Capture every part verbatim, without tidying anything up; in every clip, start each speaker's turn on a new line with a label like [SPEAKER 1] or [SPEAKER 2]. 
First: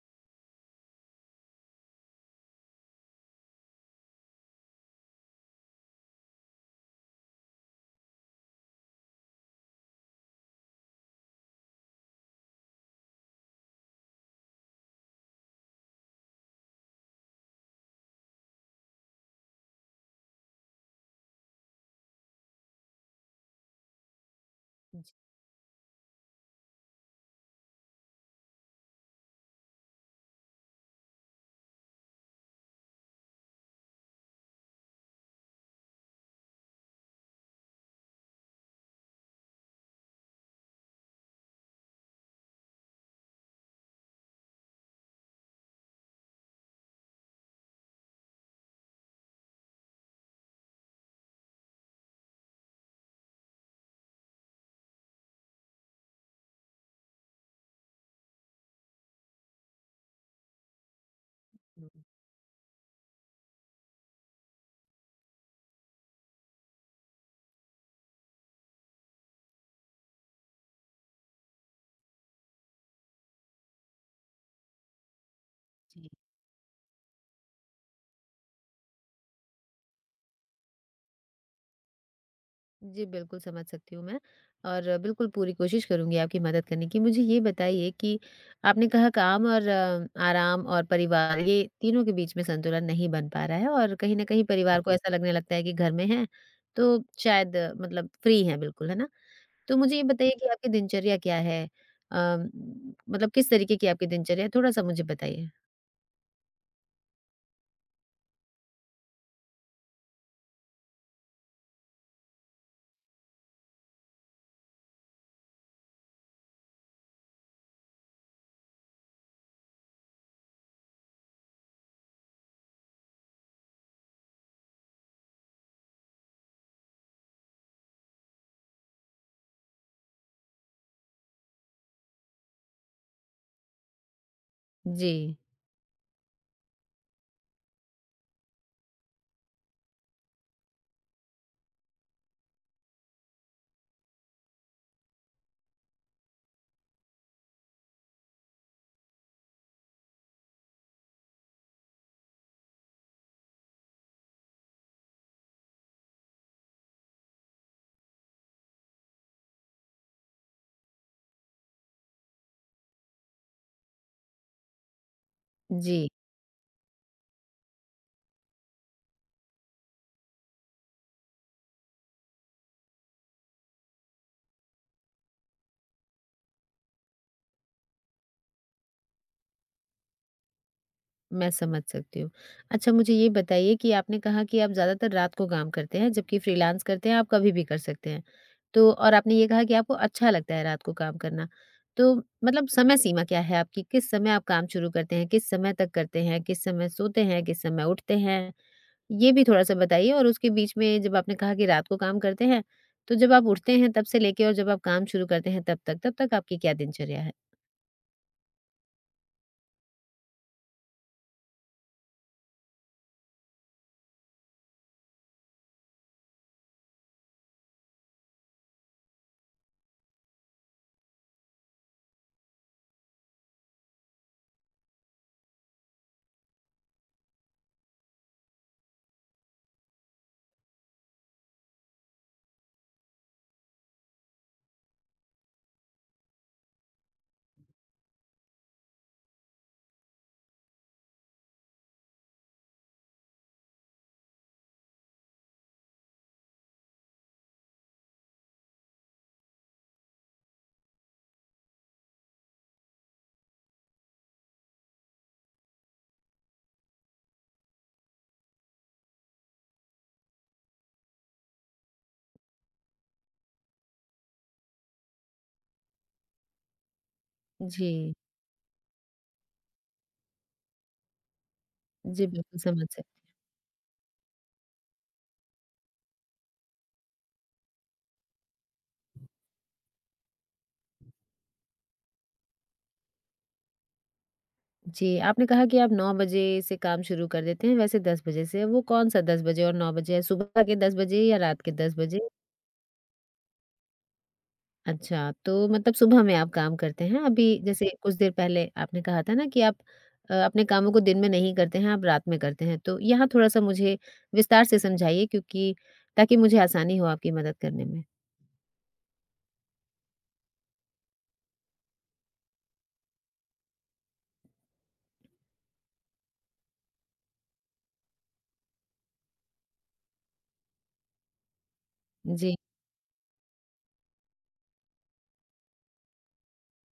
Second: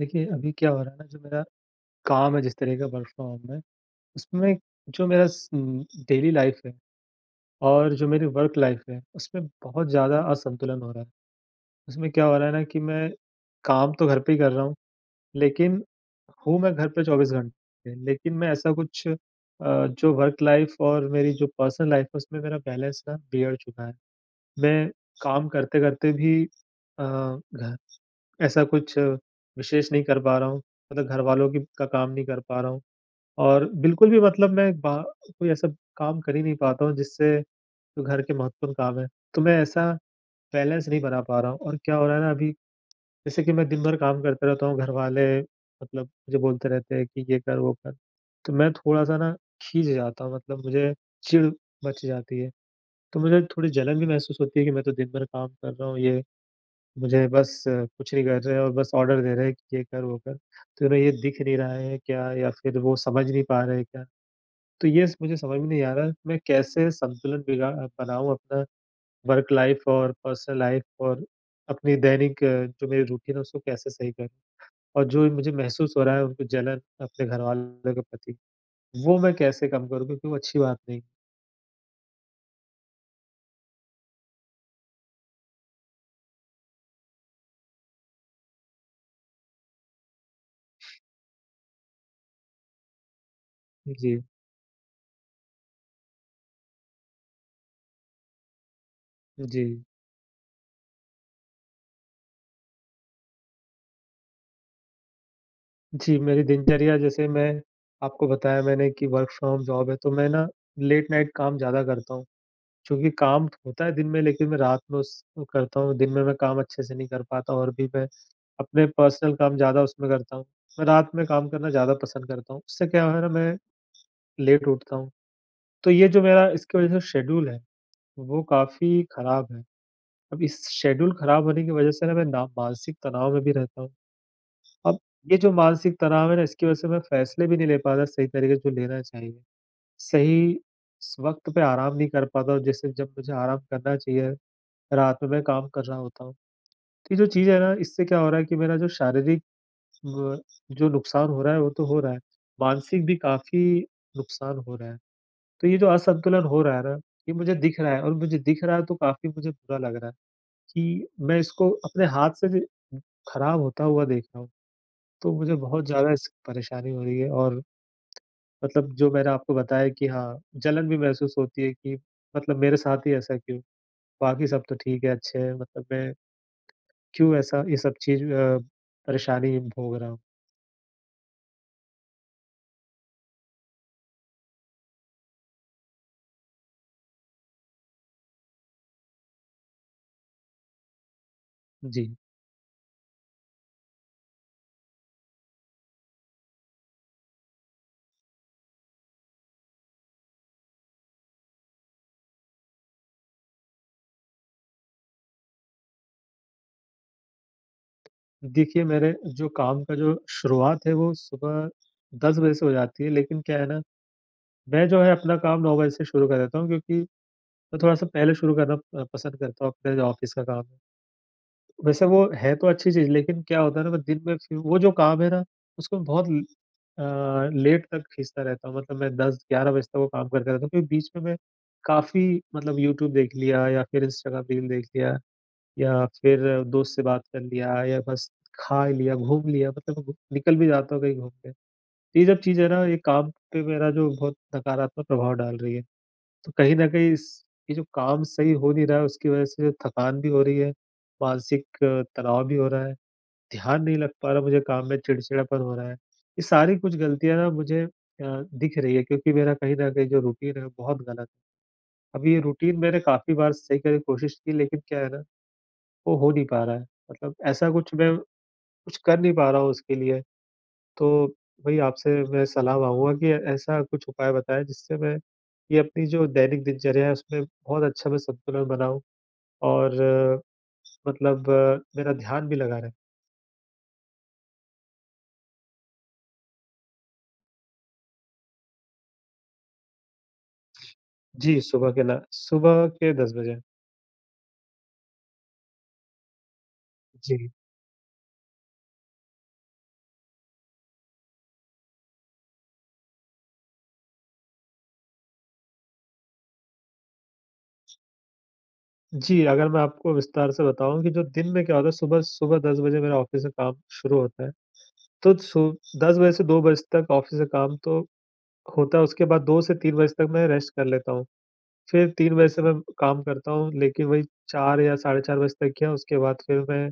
[SPEAKER 1] देखिए, अभी क्या हो रहा है ना जो मेरा काम है, जिस तरह का वर्क फ्रॉम होम है, उसमें जो मेरा स उम, डेली लाइफ़ है और जो मेरी वर्क लाइफ़ है, उसमें बहुत ज़्यादा असंतुलन हो रहा है। उसमें क्या हो रहा है ना कि मैं काम तो घर पे ही कर रहा हूँ, लेकिन हूँ मैं घर पे चौबीस घंटे, लेकिन मैं ऐसा कुछ अ, जो वर्क लाइफ़ और मेरी जो पर्सनल लाइफ़ है, उसमें मेरा बैलेंस ना बिगड़ चुका है। मैं काम करते-करते भी अ, घ ऐसा कुछ विशेष नहीं कर पा रहा हूँ, मतलब घरवालों की का काम नहीं कर पा रहा हूँ। और बिल्कुल भी मतलब मैं बा कोई ऐसा काम कर ही नहीं पाता हूँ, जिससे जो घर के महत्वपूर्ण काम है, तो मैं ऐसा बैलेंस नहीं बना पा रहा हूँ। और क्या हो रहा है ना अभी, जैसे कि मैं दिन भर काम करते रहता हूँ, घरवाले मतलब मुझे बोलते रहते हैं कि ये कर, वो कर। तो मैं थोड़ा-सा ना खींच जाता हूँ, मतलब मुझे चिढ़ मच जाती है। तो मुझे थोड़ी जलन भी महसूस होती है कि मैं तो दिन भर काम कर रहा हूँ, ये मुझे बस अ, कुछ नहीं कर रहे हैं और बस ऑर्डर दे रहे हैं कि ये कर, वो कर। तो उन्हें ये दिख नहीं रहा है क्या, या फिर वो समझ नहीं पा रहे हैं क्या? तो ये स मुझे समझ में नहीं आ रहा है, मैं कैसे संतुलन बिगा बनाऊँ अपना वर्क लाइफ़ और पर्सनल लाइफ़, और अपनी दैनिक अ, जो मेरी रूटीन है, उसको कैसे सही करूँ? और जो मुझे महसूस हो रहा है उनको जलन अपने घरवालों के प्रति, वो मैं कैसे कम करूँ, क्योंकि वो अच्छी बात नहीं है।
[SPEAKER 2] जी, बिल्कुल समझ सकती हूँ मैं और बिल्कुल पूरी कोशिश करूँगी आपकी मदद करने की। मुझे ये बताइए कि आपने कहा काम और अ, आराम और परिवार ये तीनों के बीच में संतुलन नहीं बन पा रहा है और कहीं
[SPEAKER 1] जी।
[SPEAKER 2] न कहीं परिवार को जी। ऐसा लगने लगता है कि घर में हैं, तो शायद अ, मतलब फ्री हैं बिल्कुल, है ना?
[SPEAKER 1] जी।
[SPEAKER 2] तो मुझे ये बताइए कि आपकी दिनचर्या क्या है? अ, मतलब किस तरीके की आपकी दिनचर्या है? थोड़ा-सा मुझे बताइए?
[SPEAKER 1] जी, मेरी दिनचर्या जैसे मैं आपको बताया मैंने कि वर्क फ्रॉम जॉब है, तो मैं ना लेट नाइट काम ज़्यादा करता हूँ। चूँकि काम तो होता है दिन में, लेकिन मैं रात में उस वो करता हूँ, दिन में मैं काम अच्छे से नहीं कर पाता, और भी मैं अपने पर्सनल काम ज़्यादा उसमें करता हूँ। मैं रात में काम करना ज़्यादा पसंद करता हूँ, उससे क्या है ना मैं लेट उठता हूँ। तो ये जो मेरा इसकी वजह से शेड्यूल है, वो काफ़ी खराब है। अब इस शेड्यूल खराब होने की वजह से ना मैं ना मानसिक तनाव में भी रहता हूँ। अब ये
[SPEAKER 2] जी,
[SPEAKER 1] जो मानसिक तनाव है ना, इसकी वजह से मैं फैसले भी नहीं ले पाता सही तरीके से, जो लेना चाहिए। सही स वक़्त पे आराम नहीं कर पाता, और जैसे जब मुझे आराम करना चाहिए रात में, मैं काम कर रहा होता हूँ। तो ये जो चीज़ है ना, इससे क्या हो रहा है कि मेरा जो शारीरिक व जो नुकसान हो रहा है, वो तो हो रहा है, मानसिक भी काफ़ी नुकसान हो रहा है। तो ये जो असंतुलन हो रहा है ना, ये मुझे दिख रहा है, और मुझे दिख रहा है तो काफ़ी मुझे बुरा लग रहा है, कि मैं इसको अपने हाथ से ज खराब होता हुआ देख रहा हूँ। तो मुझे बहुत
[SPEAKER 2] जी।
[SPEAKER 1] ज़्यादा इस परेशानी हो रही है। और मतलब जो मैंने आपको बताया कि हाँ, जलन भी महसूस होती है कि मतलब मेरे साथ ही ऐसा क्यों? बाकी सब तो ठीक है, अच्छे हैं, मतलब मैं क्यों ऐसा ये सब चीज़ अ, परेशानी भोग रहा हूँ?
[SPEAKER 2] मैं समझ सकती हूँ। अच्छा मुझे ये बताइए कि आपने कहा कि आप ज़्यादातर रात को काम करते हैं, जबकि फ्रीलांस करते हैं आप कभी भी कर सकते हैं। तो और आपने ये कहा कि आपको अच्छा लगता है रात को काम करना।
[SPEAKER 1] जी।
[SPEAKER 2] तो मतलब समय सीमा क्या है आपकी? किस समय आप काम शुरू करते हैं? किस समय तक करते हैं? किस समय सोते हैं? किस समय उठते हैं? ये भी थोड़ा-सा बताइए और उसके बीच में जब आपने कहा कि रात को काम करते हैं, तो जब आप उठते हैं तब से लेके और जब आप काम शुरू करते हैं तब तक, तब तक आपकी क्या दिनचर्या है?
[SPEAKER 1] देखिए, मेरे जो काम का जो शुरुआत है, वो सुबह दस बजे से हो जाती है, लेकिन क्या है ना, मैं जो है अपना काम नौ बजे से शुरू कर देता हूँ, क्योंकि मैं थोड़ा-सा पहले शुरू करना अ, पसंद करता हूँ, अपने जो ऑफ़िस का काम है। वैसे वो है तो अच्छी चीज़, लेकिन क्या होता है ना, मैं दिन में फिर वो जो काम है ना, उसको मैं बहुत ल अ, लेट तक खींचता रहता हूँ, मतलब मैं दस ग्यारह बजे तक वो काम करता रहता हूँ, क्योंकि बीच में मैं काफ़ी, मतलब यूट्यूब देख लिया, या फिर इंस्टाग्राम रील देख लिया। या फिर दोस्त से बात कर लिया, या बस खा लिया, घूम लिया, मतलब घू निकल भी जाता हूँ कहीं घूमने। तो ये जब चीज़ है ना, ये काम पे मेरा जो बहुत नकारात्मक प्रभाव डाल रही है। तो कहीं न कहीं इस ये जो काम सही हो नहीं रहा है, उसकी वजह से थकान भी हो रही है, मानसिक अ, तनाव भी हो रहा है, ध्यान नहीं लग पा रहा मुझे काम में, चिड़चिड़ापन हो रहा है। ये सारी कुछ गलतियाँ ना मुझे अ, दिख रही है, क्योंकि मेरा कहीं न कहीं जो रूटीन है बहुत गलत है। अब ये रूटीन मैंने काफ़ी बार सही करने की कोशिश की, लेकिन क्या है ना, वो हो नहीं पा रहा है। मतलब ऐसा कुछ
[SPEAKER 2] जी।
[SPEAKER 1] मैं कुछ कर नहीं पा रहा हूँ उसके लिए। तो वही आपसे
[SPEAKER 2] जी,
[SPEAKER 1] मैं
[SPEAKER 2] बिल्कुल
[SPEAKER 1] सलाह
[SPEAKER 2] समझ सक
[SPEAKER 1] माँगूँगा कि ऐसा कुछ उपाय बताएँ, जिससे मैं ये अपनी जो दैनिक दिनचर्या है, उसमें बहुत अच्छा मैं संतुलन बनाऊँ, और अ, मतलब अ, मेरा ध्यान भी लगा रहे।
[SPEAKER 2] जी, आपने कहा कि आप नौ बजे से काम शुरू कर देते हैं, वैसे दस बजे से, वो कौन-सा दस बजे और नौ बजे है? सुबह के दस बजे या
[SPEAKER 1] जी,
[SPEAKER 2] रात के
[SPEAKER 1] सुबह
[SPEAKER 2] दस
[SPEAKER 1] के ना,
[SPEAKER 2] बजे?
[SPEAKER 1] सुबह के दस बजे।
[SPEAKER 2] अच्छा, तो मतलब सुबह में आप काम करते हैं। अभी
[SPEAKER 1] जी।
[SPEAKER 2] जैसे कुछ देर पहले आपने कहा था ना कि आप अ, अपने कामों को दिन में नहीं करते हैं, आप रात में करते हैं, तो यहाँ थोड़ा-सा मुझे विस्तार से समझाइए क्योंकि ताकि मुझे आसानी हो आपकी मदद करने में।
[SPEAKER 1] जी, अगर मैं आपको विस्तार से बताऊँ कि जो दिन में क्या होता है, सुबह सुबह दस बजे मेरा ऑफ़िस का काम शुरू होता है। तो सु दस बजे से दो बजे तक ऑफ़िस का काम तो होता है, उसके बाद दो से तीन बजे तक मैं रेस्ट कर लेता हूँ। फिर तीन बजे
[SPEAKER 2] जी,
[SPEAKER 1] से मैं काम करता हूँ, लेकिन वही चार या साढ़े चार बजे तक किया, उसके बाद फिर मैं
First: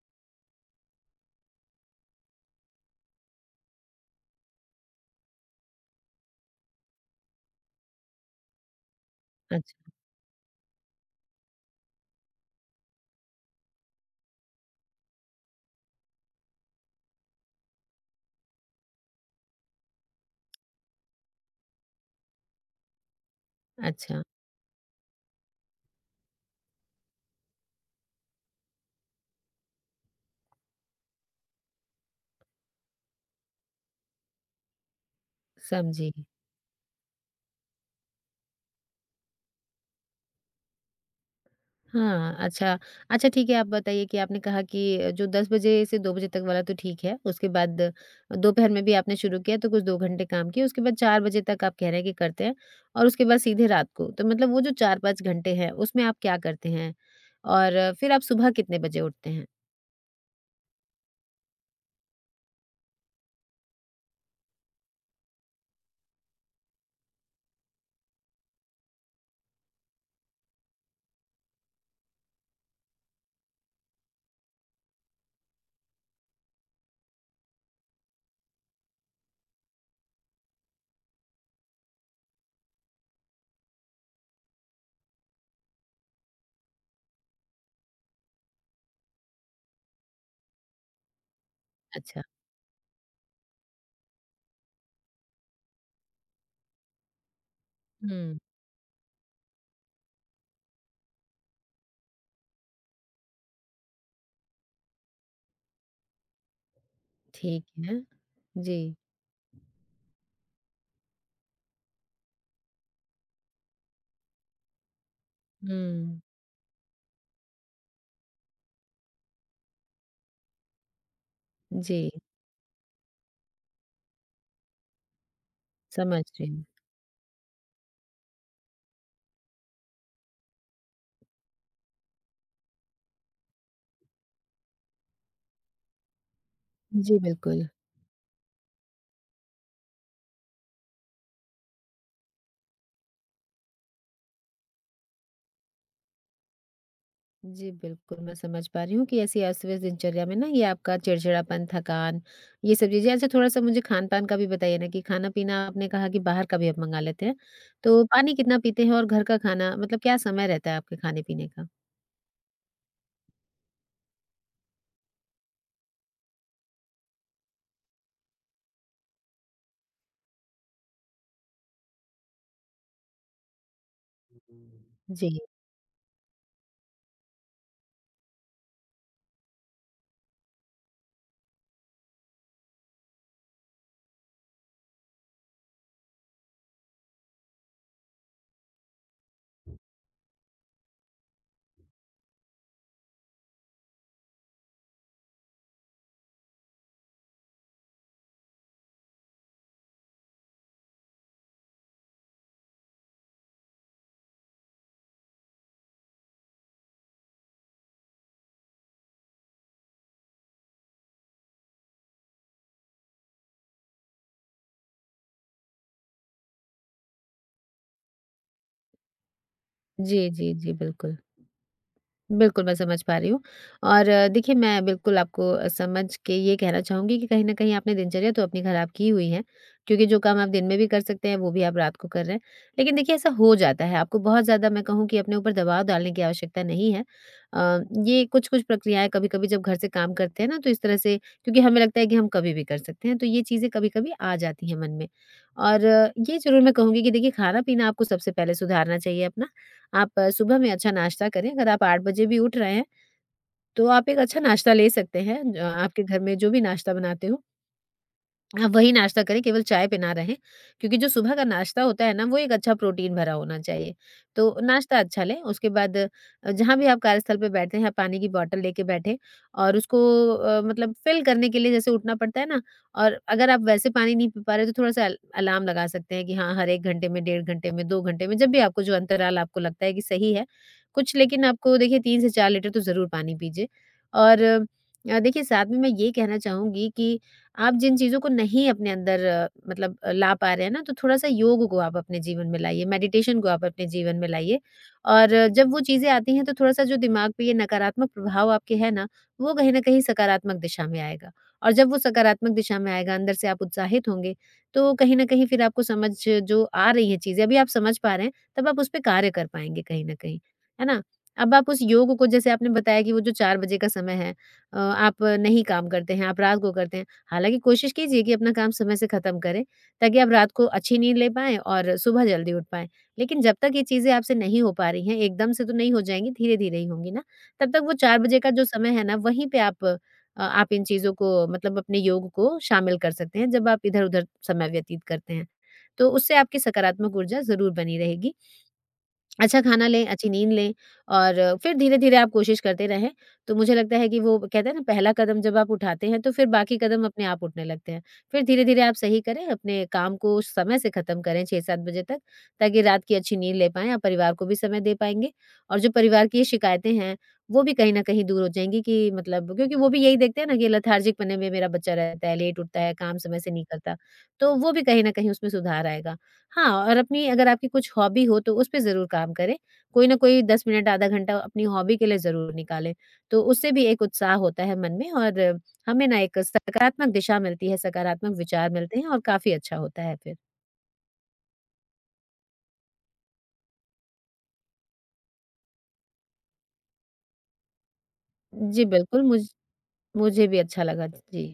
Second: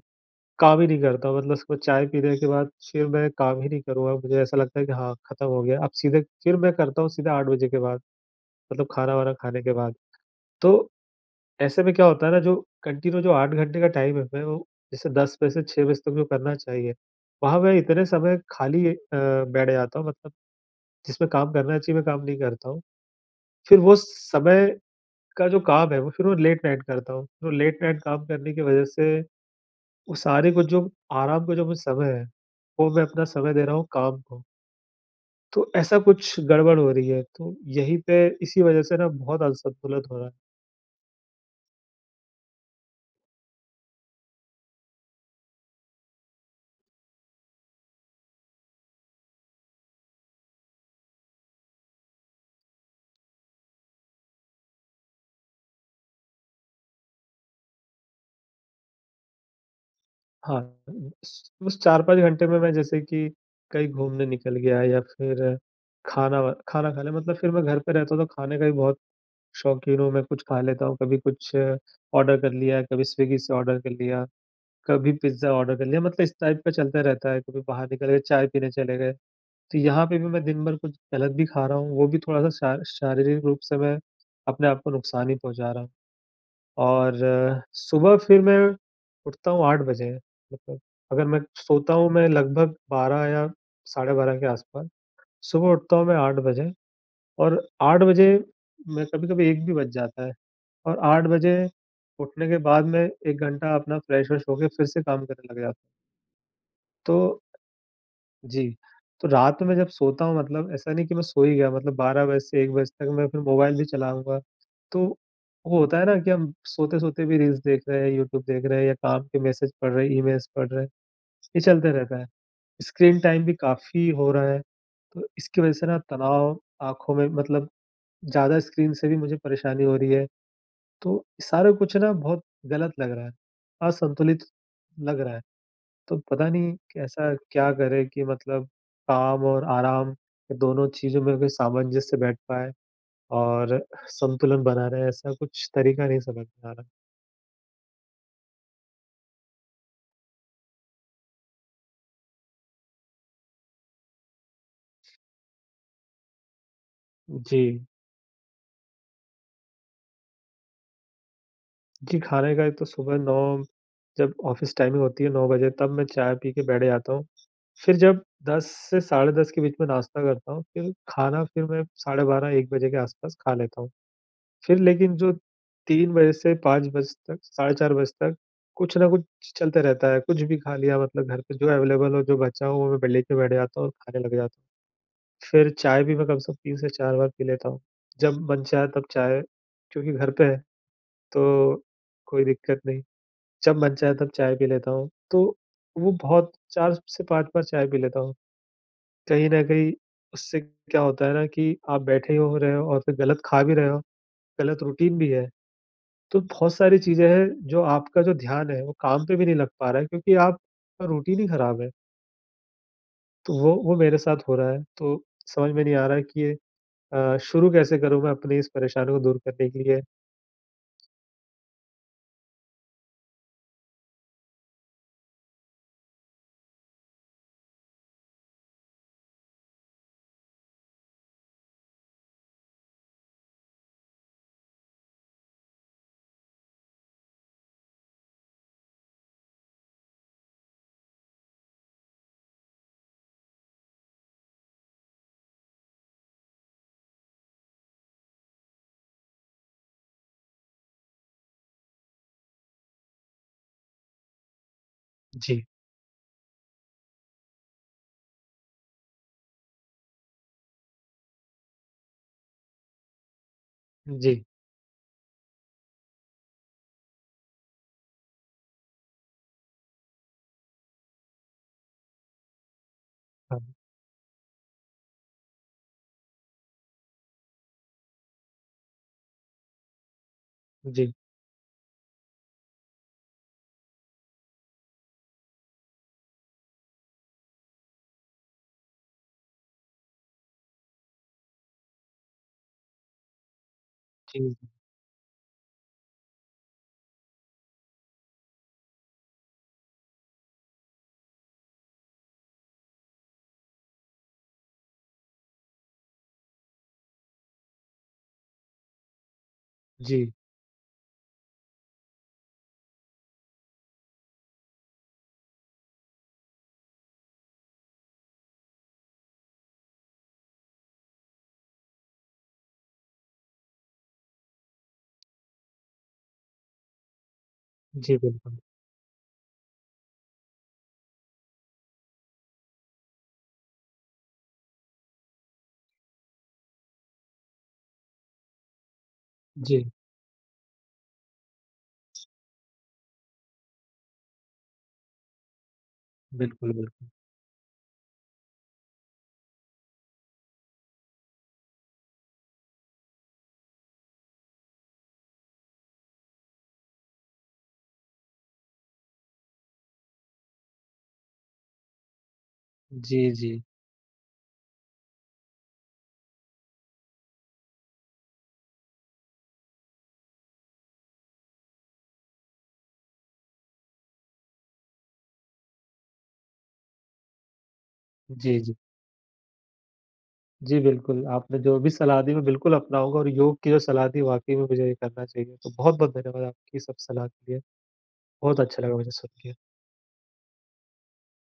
[SPEAKER 1] काम ही नहीं करता। हूँ। मतलब उसको चाय पीने के बाद फिर मैं काम ही नहीं करूँगा। मुझे ऐसा लगता है कि हाँ, खत्म हो गया। अब सीधे फिर मैं करता हूँ सीधा आठ बजे के बाद, मतलब खाना-वाना खाने के
[SPEAKER 2] अच्छा,
[SPEAKER 1] बाद। तो ऐसे में क्या होता है ना, जो कंटिन्यू जो आठ घंटे का टाइम है, मैं वो जैसे दस बजे से छह बजे तक जो करना चाहिए, वहाँ मैं इतने समय खाली अ, बैठ जाता हूँ, मतलब जिसमें काम करना चाहिए, मैं काम नहीं करता हूँ। फिर वो
[SPEAKER 2] अच्छा,
[SPEAKER 1] समय का जो काम है वो फिर वो लेट नाइट करता हूँ। तो लेट नाइट काम करने की वजह से, वो सारे को जो आराम का जो मुझे समय है, वो मैं अपना समय दे रहा हूँ काम को। तो ऐसा
[SPEAKER 2] समझी।
[SPEAKER 1] कुछ गड़बड़ हो रही है, तो यहीं पे इसी वजह से ना बहुत असंतुलन हो रहा है।
[SPEAKER 2] हाँ, अच्छा। अच्छा ठीक है, आप बताइए कि आपने कहा कि जो दस बजे से दो बजे तक वाला तो ठीक है, उसके बाद दोपहर में भी आपने शुरू किया तो कुछ दो घंटे काम किए, उसके बाद चार बजे तक आप कह रहे हैं कि करते हैं और उसके बाद सीधे रात को। तो मतलब वो जो चार पाँच घंटे हैं, उसमें आप क्या करते हैं? और फिर आप सुबह कितने बजे उठते हैं?
[SPEAKER 1] हाँ, उस उस चार पाँच घंटे में मैं, जैसे कि कहीं घूमने निकल गया, या फिर खाना व खाना खा लिया, मतलब फिर मैं घर पे रहता हूँ तो खाने का भी बहुत शौकीन हूँ, मैं कुछ खा लेता हूँ, कभी कुछ ऑर्डर कर लिया, कभी स्विगी से ऑर्डर कर लिया। कभी पिज़्ज़ा ऑर्डर कर लिया, मतलब इस टाइप का चलता रहता है। कभी बाहर निकल गए, चाय पीने चले गए। तो यहाँ पे भी मैं दिन भर कुछ गलत भी खा रहा हूँ, वो भी थोड़ा-सा शा शारीरिक रूप से मैं अपने आप को नुकसान ही पहुँचा रहा हूँ। और अ, सुबह फिर मैं उठता हूँ आठ बजे, मतलब अगर मैं सोता हूँ,
[SPEAKER 2] अच्छा।
[SPEAKER 1] मैं लगभग बारह या साढ़े बारह के आस-पास। सुबह उठता हूँ मैं आठ बजे, और आठ बजे
[SPEAKER 2] हुँ।
[SPEAKER 1] मैं कभी-कभी एक भी बज जाता है, और आठ बजे उठने के बाद मैं एक घंटा अपना फ्रेश-व्रेश होके फिर से काम करने लग जाता हूँ। तो
[SPEAKER 2] ठीक है।
[SPEAKER 1] जी।
[SPEAKER 2] जी।
[SPEAKER 1] तो रात में मैं जब सोता हूँ, मतलब ऐसा नहीं कि मैं सो ही गया, मतलब बारह बजे से एक बजे तक मैं फिर मोबाइल भी चलाऊँगा। तो वो होता है ना
[SPEAKER 2] हुँ।
[SPEAKER 1] कि हम सोते-सोते भी रील्स देख रहे हैं, यूट्यूब देख रहे हैं, या काम के मैसेज पढ़ रहे हैं, ईमेल्स पढ़ रहे हैं, ये चलते
[SPEAKER 2] जी,
[SPEAKER 1] रहता है। स्क्रीन टाइम भी काफ़ी हो रहा है, तो इसकी वजह से ना
[SPEAKER 2] समझ रही
[SPEAKER 1] तनाव
[SPEAKER 2] हूँ।
[SPEAKER 1] आँखों में, मतलब ज़्यादा स्क्रीन से भी मुझे परेशानी हो रही है। तो सारा कुछ ना बहुत गलत लग रहा है, असंतुलित लग रहा है। तो पता नहीं
[SPEAKER 2] जी,
[SPEAKER 1] कैसा
[SPEAKER 2] बिल्कुल।
[SPEAKER 1] क्या करे, कि मतलब काम और आराम, ये दोनों चीज़ों में कोई सामंजस्य बैठ पाए और संतुलन बना रहे, ऐसा कुछ तरीका नहीं समझ में आ रहा।
[SPEAKER 2] जी, बिल्कुल, मैं समझ पा रही हूँ कि ऐसी अस्त-व्यस्त दिनचर्या में ना ये आपका चिड़चिड़ापन, थकान, ये सब चीज़ें अच्छा थोड़ा-सा मुझे खान-पान का भी बताइए ना कि खाना-पीना आपने कहा कि बाहर का भी आप मँगा लेते हैं।
[SPEAKER 1] जी।
[SPEAKER 2] तो पानी कितना पीते हैं और घर का खाना मतलब क्या समय रहता है आपके खाने-पीने का?
[SPEAKER 1] जी, खाने का एक तो सुबह नौ, जब ऑफ़िस टाइमिंग होती है नौ बजे, तब मैं चाय पी के बैठ जाता हूँ। फिर जब दस से साढ़े दस के बीच में नाश्ता करता हूँ, फिर खाना फिर मैं साढ़े बारह एक बजे के आस-पास खा लेता हूँ। फिर लेकिन जो
[SPEAKER 2] जी।
[SPEAKER 1] तीन बजे से पाँच बजे तक, साढ़े चार बजे तक, कुछ ना कुछ चलते रहता है। कुछ भी खा लिया, मतलब घर पे जो अवेलेबल हो, जो बचा हो, वो मैं ब लेके बैठ जाता हूँ और खाने लग जाता हूँ। फिर चाय भी मैं कम से कम तीन से चार बार पी लेता हूँ। जब मन चाहे तब चाय, क्योंकि घर पे है, तो कोई दिक्कत नहीं। जब मन चाहे तब चाय पी लेता हूँ। तो वो बहुत चार से पाँच बार चाय पी लेता हूँ। कहीं न कहीं उससे क्या होता है ना कि आप बैठे ही हो रहे हो और फिर गलत खा भी रहे हो, गलत रूटीन भी है। तो बहुत सारी चीज़ें हैं, जो आपका जो ध्यान है, वो काम पे भी नहीं लग पा रहा है, क्योंकि आपका रूटीन ही खराब है। तो वो वो मेरे साथ हो रहा है, तो समझ में नहीं आ रहा है कि ये अ, शुरू कैसे करूँ मैं अपनी इस परेशानी को दूर करने के लिए?
[SPEAKER 2] जी, जी, जी, बिल्कुल। बिल्कुल, मैं समझ पा रही हूँ और अ, देखिए, मैं बिल्कुल आपको अ, समझ के ये कहना चाहूँगी कि कहीं न कहीं आपने दिनचर्या तो अपनी खराब की हुई है, क्योंकि जो काम आप दिन में भी कर सकते हैं, वो भी आप रात को कर रहे हैं। लेकिन देखिए, ऐसा हो जाता है, आपको बहुत ज़्यादा मैं कहूँ कि अपने ऊपर दबाव डालने की आवश्यकता नहीं है। अ, ये कुछ-कुछ प्रक्रियाएँ कभी-कभी जब घर से काम करते हैं ना, तो इस तरह से क्योंकि हमें लगता है कि हम कभी भी कर सकते हैं, तो ये चीज़ें कभी-कभी आ जाती हैं मन में। और अ, ये ज़रूर मैं कहूँगी कि देखिए, खाना-पीना आपको सबसे पहले सुधारना चाहिए अपना। आप अ, सुबह में अच्छा नाश्ता करें, अगर आप आठ बजे भी उठ रहे हैं, तो आप एक अच्छा नाश्ता ले सकते हैं। अ,
[SPEAKER 1] जी,
[SPEAKER 2] आपके घर में जो भी नाश्ता बनाते हो अब वही नाश्ता करें, केवल चाय पे ना रहें, क्योंकि जो सुबह का नाश्ता होता है ना, वो एक अच्छा प्रोटीन भरा होना चाहिए।
[SPEAKER 1] जी,
[SPEAKER 2] तो नाश्ता अच्छा लें, उसके बाद अ, जहाँ भी आप कार्यस्थल पे बैठते हैं, आप पानी की बॉटल लेके बैठें और उसको अ, मतलब फ़िल करने के लिए जैसे उठना पड़ता है ना और अगर
[SPEAKER 1] हाँ,
[SPEAKER 2] आप वैसे पानी नहीं पी पा रहे, तो थोड़ा-सा अल अलार्म लगा सकते हैं कि हाँ, हर एक घंटे में, डेढ़ घंटे में, दो घंटे में, जब भी आपको जो अंतराल आपको लगता है कि सही है,
[SPEAKER 1] जी,
[SPEAKER 2] कुछ लेकिन आपको देखिए तीन से चार लीटर तो ज़रूर पानी पीजिए और अ, देखिए साथ में मैं ये कहना चाहूँगी कि आप जिन चीज़ों को नहीं अपने अंदर अ, मतलब अ, ला पा रहे हैं ना, तो थोड़ा-सा योग को आप अपने जीवन में लाइए, मेडिटेशन को आप अपने जीवन में
[SPEAKER 1] जी,
[SPEAKER 2] लाइए और अ, जब वो चीज़ें आती हैं, तो थोड़ा-सा जो दिमाग पे ये नकारात्मक प्रभाव आपके है ना, वो कहीं न कहीं सकारात्मक दिशा में आएगा और जब वो सकारात्मक दिशा में आएगा, अंदर से आप उत्साहित होंगे, तो कहीं न कहीं फिर आपको समझ जो आ रही हैं चीज़ें, अभी आप समझ पा रहे हैं, तब आप उस पे कार्य कर पाएँगे कहीं न
[SPEAKER 1] जी,
[SPEAKER 2] कहीं, है ना? अब आप उस योग को जैसे आपने बताया कि वो जो चार बजे का समय है अ, आप नहीं काम करते हैं, आप रात को करते हैं। हालाँकि कोशिश कीजिए कि अपना काम समय से ख़त्म करें, ताकि आप रात को अच्छी नींद ले पाएँ और सुबह जल्दी उठ पाएँ। लेकिन जब तक ये चीज़ें आपसे नहीं हो पा रही हैं, एकदम से तो नहीं हो जाएँगी, धीरे-धीरे ही होंगी ना, तब तक वो
[SPEAKER 1] जी,
[SPEAKER 2] चार बजे का
[SPEAKER 1] बिल्कुल।
[SPEAKER 2] जो समय है ना, वहीं पे आप अ, आप इन चीज़ों को मतलब अपने योग को शामिल कर सकते हैं, जब आप इधर-उधर समय व्यतीत करते हैं। तो उससे आपकी सकारात्मक ऊर्जा ज़रूर बनी रहेगी। अच्छा खाना
[SPEAKER 1] जी,
[SPEAKER 2] लें, अच्छी नींद लें और फिर धीरे-धीरे आप कोशिश करते रहें, तो मुझे लगता है कि वो कहते हैं ना पहला कदम जब आप उठाते हैं तो फिर
[SPEAKER 1] बिल्कुल,
[SPEAKER 2] बाकी कदम
[SPEAKER 1] बिल्कुल।
[SPEAKER 2] अपने आप उठने लगते हैं। फिर धीरे-धीरे आप सही करें, अपने काम को समय से ख़त्म करें छह सात बजे तक, ताकि रात की अच्छी नींद ले पाएँ, आप परिवार को भी समय दे पाएँगे और जो परिवार की ये शिकायतें हैं, वो भी कहीं न कहीं दूर हो जाएँगी कि मतलब क्योंकि वो भी यही देखते हैं ना कि लेथार्जिक पने में मेरा बच्चा रहता है, लेट उठता है, काम
[SPEAKER 1] जी,
[SPEAKER 2] समय से
[SPEAKER 1] जी,
[SPEAKER 2] नहीं करता, तो वो भी कहीं न कहीं उसमें सुधार आएगा। हाँ, और अपनी अगर आपकी कुछ हॉबी हो तो उसपे ज़रूर काम करें। कोई न कोई दस मिनट आधा घंटा अपनी हॉबी के लिए ज़रूर निकालें। तो उससे भी एक उत्साह होता है मन में और हमें ना एक सकारात्मक दिशा मिलती है, सकारात्मक
[SPEAKER 1] जी,
[SPEAKER 2] विचार
[SPEAKER 1] जी।
[SPEAKER 2] मिलते हैं और काफ़ी अच्छा होता है फिर।
[SPEAKER 1] जी, बिल्कुल, आपने जो भी सलाह दी मैं बिल्कुल अपनाऊँगा, और योग की जो सलाह दी वाक़ई में मुझे ये करना चाहिए। तो बहुत-बहुत धन्यवाद आपकी सब सलाह के लिए, बहुत अच्छा
[SPEAKER 2] जी,
[SPEAKER 1] लगा मुझे
[SPEAKER 2] बिल्कुल
[SPEAKER 1] सुन
[SPEAKER 2] मुझ
[SPEAKER 1] के।
[SPEAKER 2] मुझे भी अच्छा लगा। जी।